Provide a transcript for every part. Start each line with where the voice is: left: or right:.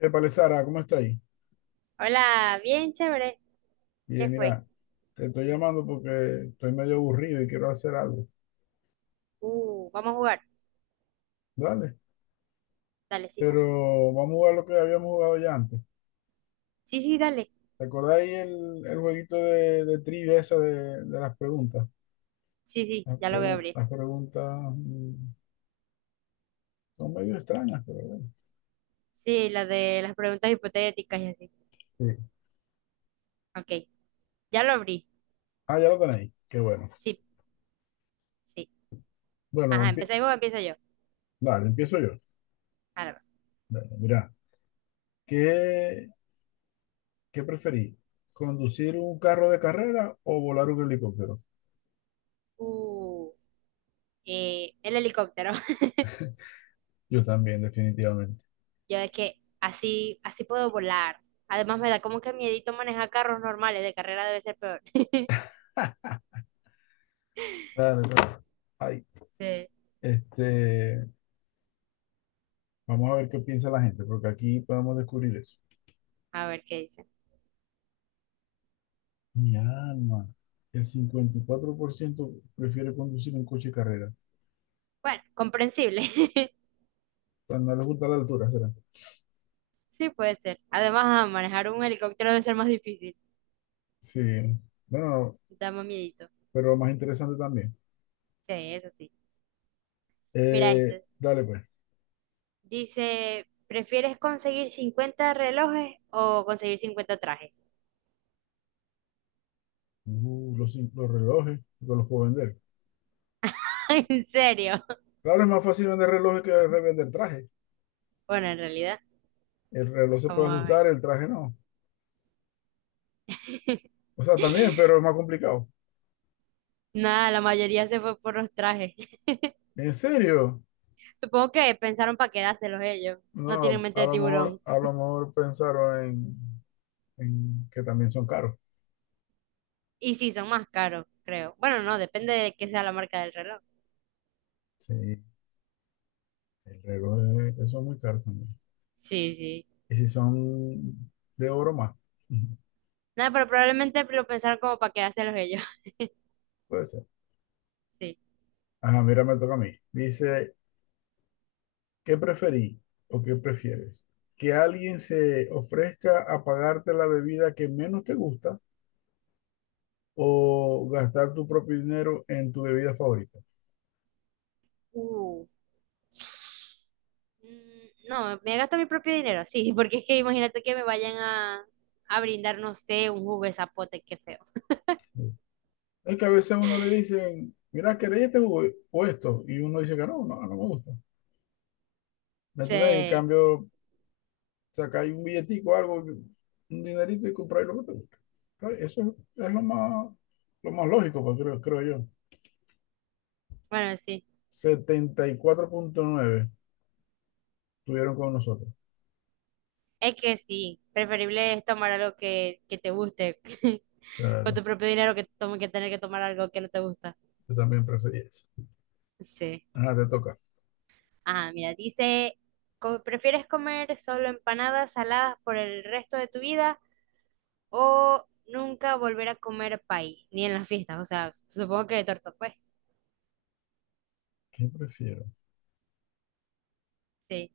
left: Épale, Sara, ¿cómo está ahí?
right: Hola, bien chévere. ¿Qué
left: Bien,
right: fue?
left: mira, te estoy llamando porque estoy medio aburrido y quiero hacer algo.
right: Vamos a jugar.
left: Dale,
right: Dale, Sisa.
left: pero vamos a jugar lo que habíamos jugado ya antes.
right: Sí, sí, dale.
left: ¿Te acordáis el jueguito de trivia esa de las preguntas?
right: Sí, sí,
left: Las,
right: ya lo voy a
left: pregu-
right: abrir.
left: las preguntas mm, son medio extrañas, pero bueno.
right: Sí, la de las preguntas hipotéticas y así.
left: Sí.
right: Ok, ya lo abrí.
left: Ah, ya lo tenéis. Qué bueno.
right: Sí, sí.
left: Bueno,
right: Ajá, ¿empezáis vos empiezo yo?
left: dale, empiezo yo.
right: Ahora va.
left: Dale, mira, ¿qué, qué preferís? ¿Conducir un carro de carrera o volar un helicóptero?
right: Uh, el helicóptero.
left: Yo también, definitivamente.
right: Yo es que así, así puedo volar. Además me da como que miedito manejar carros normales. De carrera debe ser peor.
left: Claro, claro. Ay,
right: Sí,
left: este, vamos a ver qué piensa la gente, porque aquí podemos descubrir eso.
right: a ver qué dice.
left: Mi alma, el 54% prefiere conducir un coche de carrera. O
right: Bueno, comprensible.
left: sea, no les gusta la altura, ¿será?
right: Sí, puede ser. Además, ah, manejar un helicóptero debe ser más difícil.
left: Sí, bueno,
right: Da más miedito.
left: pero más interesante también.
right: Sí, eso sí. Mira este.
left: Dale, pues.
right: Dice, ¿prefieres conseguir 50 relojes o conseguir 50 trajes?
left: Los relojes, yo los puedo vender.
right: ¿En serio?
left: Claro, es más fácil vender relojes que revender traje.
right: Bueno, en realidad,
left: El reloj se puede
right: vamos a
left: ajustar,
right: ver.
left: el traje no. O sea, también, pero es más complicado.
right: Nada, la mayoría se fue por los trajes.
left: ¿En serio?
right: Supongo que pensaron para quedárselos ellos. No tienen
left: No,
right: mente
left: a
right: de
left: lo mejor,
right: tiburón.
left: a lo mejor pensaron en que también son caros.
right: Y sí, son más caros, creo. Bueno, no, depende de qué sea la marca del reloj.
left: Sí, el reloj eso es muy caro también.
right: Sí, sí.
left: Y si son de oro más, ujú,
right: Nada, pero probablemente lo pensaron como para quedárselos ellos.
left: puede ser.
right: Sí.
left: Ajá, mira, me toca a mí. Dice, ¿qué preferí o qué prefieres? ¿Que alguien se ofrezca a pagarte la bebida que menos te gusta o gastar tu propio dinero en tu bebida favorita?
right: Uh. No, me gasto mi propio dinero, sí, porque es que imagínate que me vayan a brindar, no sé, un jugo de zapote, qué feo.
left: Sí. Es que a veces a uno le dicen, mira, ¿querés este jugo o esto? Y uno dice que no, no, no me gusta. ¿Me entendés? En
right: Sí,
left: cambio, sacáis un billetico, algo, un dinerito y compráis lo que te gusta. Está Eso es lo más lógico, pues, creo, creo yo.
right: bueno, sí,
left: 74,9 estuvieron con nosotros.
right: es que sí, preferible es tomar algo que te guste con
left: Claro,
right: tu propio dinero que, tome, que tener que tomar algo que no te gusta.
left: yo también preferí eso.
right: Sí.
left: Ajá, te toca.
right: Ah, mira, dice, ¿prefieres comer solo empanadas saladas por el resto de tu vida o nunca volver a comer pay, ni en las fiestas? O sea, supongo que de torta, pues.
left: ¿Qué prefiero?
right: Sí.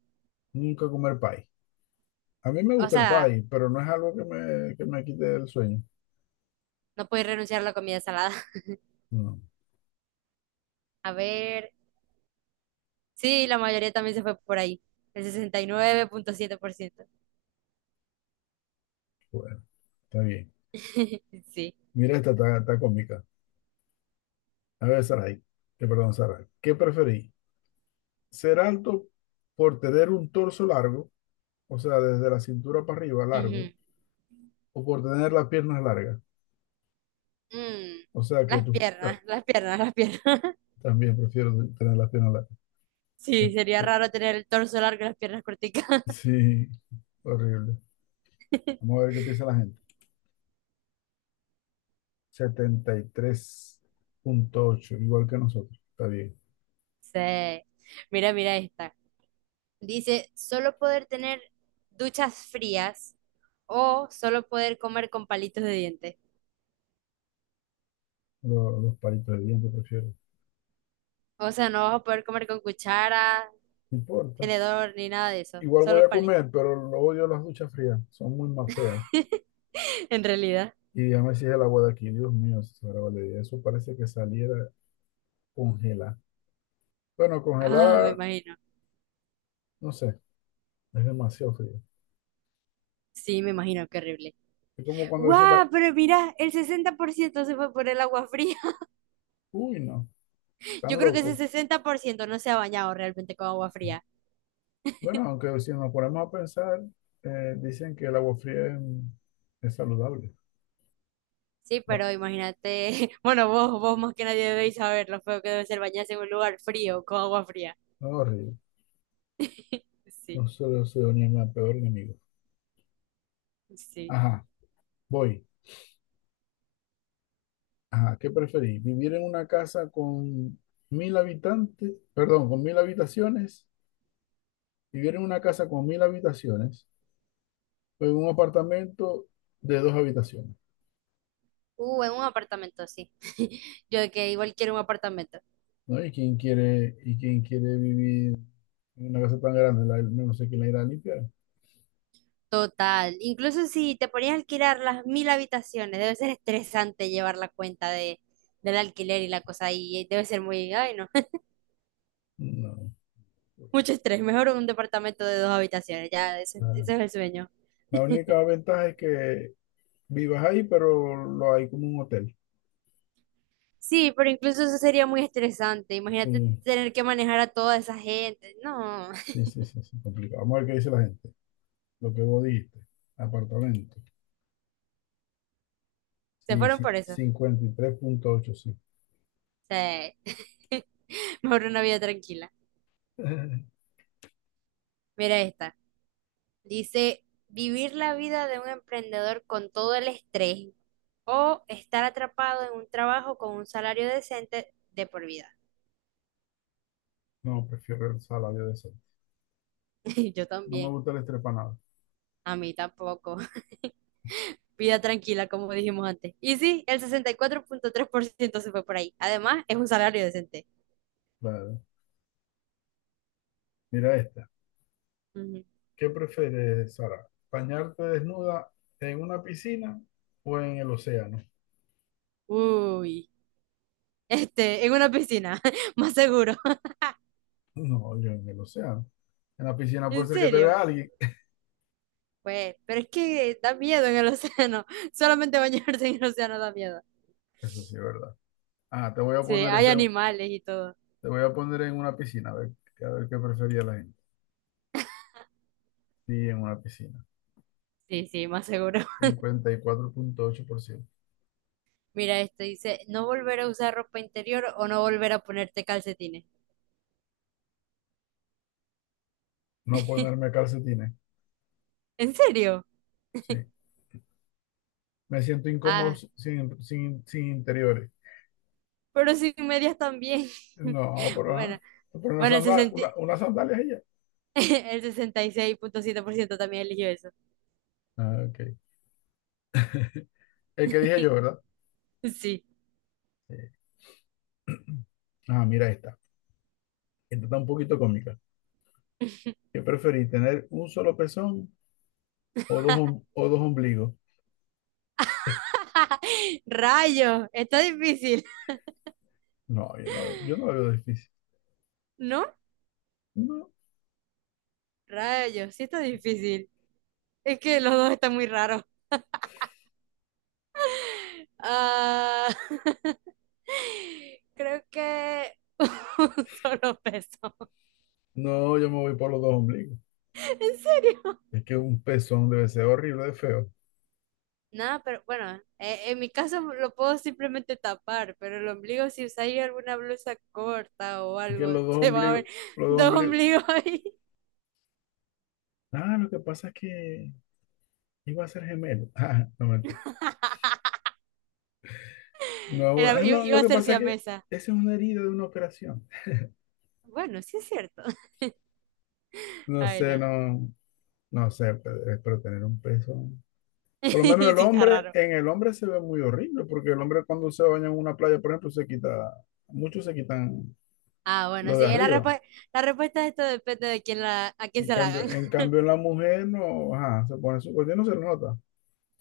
left: Nunca comer pay. A mí me
right: O
left: gusta el
right: sea,
left: pay, pero no es algo que me quite el sueño.
right: no podéis renunciar a la comida salada.
left: No,
right: A ver, sí, la mayoría también se fue por ahí. El sesenta y nueve punto siete por ciento.
left: bueno, está bien.
right: Sí.
left: Mira, esta está cómica. A ver, Saray, que perdón, Saray. ¿Qué preferí? ¿Ser alto por tener un torso largo, o sea, desde la cintura para arriba, largo,
right: Ujú.
left: o por tener las piernas largas?
right: Mm,
left: O sea que
right: Las
left: tú
right: piernas, las piernas, las piernas.
left: también prefiero tener las piernas largas. Es
right: Sí, sería
left: que- eh,
right: raro tener el torso largo y las piernas corticas.
left: sí, horrible. Vamos a ver qué piensa la gente. 73,8 igual que nosotros. Está bien.
right: Sí. Mira, mira esta. Dice, solo poder tener duchas frías o solo poder comer con palitos de dientes.
left: Los palitos de dientes prefiero.
right: O sea, no vas a poder comer con cuchara,
left: No importa.
right: tenedor, ni nada de eso.
left: Igual voy
right: Solo
left: a
right: palitos.
left: comer, pero lo odio las duchas frías. Son muy más feas.
right: En realidad.
left: Y déjame me sigue el agua de aquí. Dios mío, Sara Valeria. Eso parece que saliera congelada. Bueno,
right: Ah, me
left: congelada,
right: imagino.
left: no sé. Es demasiado frío.
right: Sí, me imagino, qué horrible.
left: Es como cuando se está,
right: ¡Guau! Pero mira, el 60% se fue por el agua fría.
left: uy, no,
right: Yo
left: tan
right: creo que ese
left: loco.
right: 60% no se ha bañado realmente con agua fría.
left: Bueno, aunque si nos ponemos a pensar, dicen que el agua fría es saludable.
right: Sí,
left: Bueno,
right: pero imagínate, bueno, vos más que nadie debéis saber lo feo que debe ser bañarse en un lugar frío con agua fría.
left: no es horrible.
right: Sí,
left: No solo se ni mi peor enemigo.
right: sí.
left: Ajá, voy. Ajá, ¿qué preferís? ¿Vivir en una casa con 1.000 habitantes, perdón, con 1.000 habitaciones? ¿Vivir en una casa con 1.000 habitaciones o en un apartamento de dos habitaciones?
right: En un apartamento, sí. Yo de que igual quiero un apartamento.
left: ¿No? ¿Y quién quiere vivir en una casa tan grande? No sé quién la irá a limpiar.
right: Total, incluso si te ponías a alquilar las mil habitaciones, debe ser estresante llevar la cuenta del alquiler y la cosa ahí, debe ser muy, ay no,
left: No,
right: mucho estrés, mejor un departamento de dos habitaciones, ya, ese,
left: claro.
right: ese es el sueño.
left: La única ventaja es que vivas ahí, pero lo hay como un hotel.
right: Sí, pero incluso eso sería muy estresante, imagínate
left: Sí,
right: tener que manejar a toda esa gente, no,
left: sí, sí, sí, sí, complicado. Vamos a ver qué dice la gente. Lo que vos dijiste. Apartamento.
right: se
left: Sí,
right: fueron
left: sí,
right: por eso,
left: 53,8 sí.
right: sí, mejor una vida tranquila. Mira esta, dice, vivir la vida de un emprendedor con todo el estrés o estar atrapado en un trabajo con un salario decente de por vida.
left: No, prefiero el salario decente.
right: Yo
left: No me
right: también.
left: gusta el estrepanado.
right: A mí tampoco. Vida tranquila, como dijimos antes. Y sí, el 64.3% se fue por ahí. Además, es un salario decente.
left: Claro. Mira esta.
right: Ujú.
left: ¿Qué prefieres, Sara? ¿Bañarte desnuda en una piscina o en el océano?
right: Uy, este, en una piscina, más seguro.
left: No, yo en el océano. En la piscina puede
right: ¿En
left: ser que te
right: serio?
left: vea alguien.
right: Pues, pero es que da miedo en el océano. Solamente bañarse en el océano da miedo.
left: Eso sí es, ¿verdad? Ah,
right: Sí, hay animales y todo.
left: te voy a poner en una piscina. A ver, qué prefería la gente. Sí, en una piscina.
right: Sí, sí, más seguro.
left: 54,8%.
right: Mira esto, dice, no volver a usar ropa interior o no volver a ponerte calcetines.
left: No ponerme calcetines.
right: ¿En serio?
left: Sí. Me siento incómodo
right: Ah,
left: sin interiores.
right: pero sin medias también.
left: No, pero
right: Bueno,
left: ajá. Pero una
right: bueno, el
left: sandal,
right: 60
left: una, unas sandalias y ya.
right: el sesenta y seis punto siete por ciento también eligió eso.
left: Ah, ok. El que dije yo, ¿verdad?
right: Sí.
left: Sí. Ah, mira esta. Esta está un poquito cómica. ¿Qué preferís, tener un solo pezón o o dos ombligos?
right: Rayos, está difícil,
left: No, yo no lo veo difícil.
right: ¿no?
left: No,
right: Rayos, sí está difícil. Es que los dos están muy raros. Ah, creo que un solo peso.
left: no, yo me voy por los dos ombligos.
right: ¿En serio?
left: Es que un pezón debe ser horrible de feo.
right: Nada, pero bueno, en mi caso lo puedo simplemente tapar, pero el ombligo, si usáis alguna blusa corta o
left: Es que
right: algo,
left: los dos
right: se va a
left: ombligos,
right: ver
left: los dos
right: dos
left: ombligos.
right: ombligos ahí.
left: Ah, lo que pasa es que iba a ser gemelo. Ah, no mentira. No,
right: Era-
left: no,
right: i-
left: lo
right: iba a
left: que
right: ser
left: pasa es que
right: siamesa.
left: esa es una herida de una operación.
right: Bueno, sí es cierto.
left: No
right: Ay,
left: sé,
right: no.
left: no, no sé, pero tener un pezón. Por lo menos
right: Sí
left: el
right: está
left: hombre,
right: raro.
left: en el hombre se ve muy horrible, porque el hombre cuando se baña en una playa, por ejemplo, muchos se quitan
right: Ah, bueno,
left: lo
right: sí,
left: de arriba.
right: la respuesta de esto depende de a quién
left: En
right: se la
left: cambio,
right: hagan.
left: en cambio en la mujer no, ajá, se pone su cuerpo, no se nota.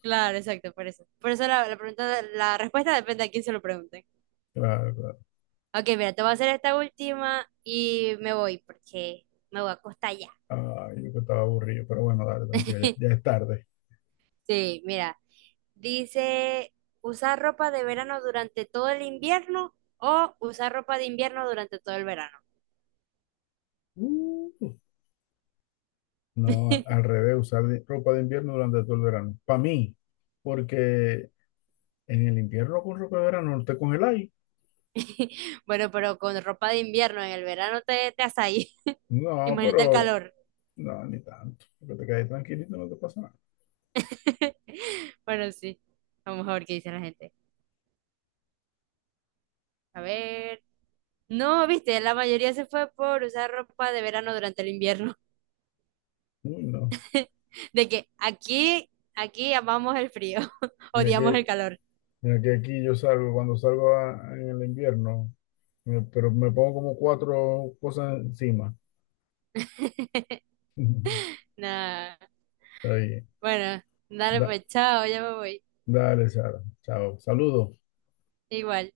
right: Claro, exacto, por eso. Por eso la pregunta, la respuesta depende a quién se lo pregunten.
left: Claro, claro.
right: Ok, mira, te voy a hacer esta última y me voy porque me voy a acostar ya.
left: Ay, yo que estaba aburrido, pero bueno, dale, tranquilo, ya, ya es tarde.
right: Sí, mira. Dice, usar ropa de verano durante todo el invierno o usar ropa de invierno durante todo el verano.
left: Uh, No, al revés, usar ropa de invierno durante todo el verano. Para mí, porque en el invierno con ropa de verano no te congeláis.
right: Bueno, pero con ropa de invierno en el verano te haces ahí.
left: No,
right: Imagínate el
left: pero
right: calor.
left: no, ni tanto. Porque te quedas tranquilito, no te pasa nada.
right: Bueno, sí. Vamos a ver qué dice la gente. A ver. No, viste, la mayoría se fue por usar ropa de verano durante el invierno.
left: Uy, no.
right: De que aquí amamos el frío,
left: Mira
right: odiamos el
left: que,
right: calor.
left: mira que aquí yo salgo, cuando salgo en el invierno, pero me pongo como cuatro cosas encima.
right: Nah.
left: Está bien.
right: Bueno, dale
left: Da-
right: pues, chao, ya me voy.
left: Dale, Sara. Chao. Saludos.
right: Igual.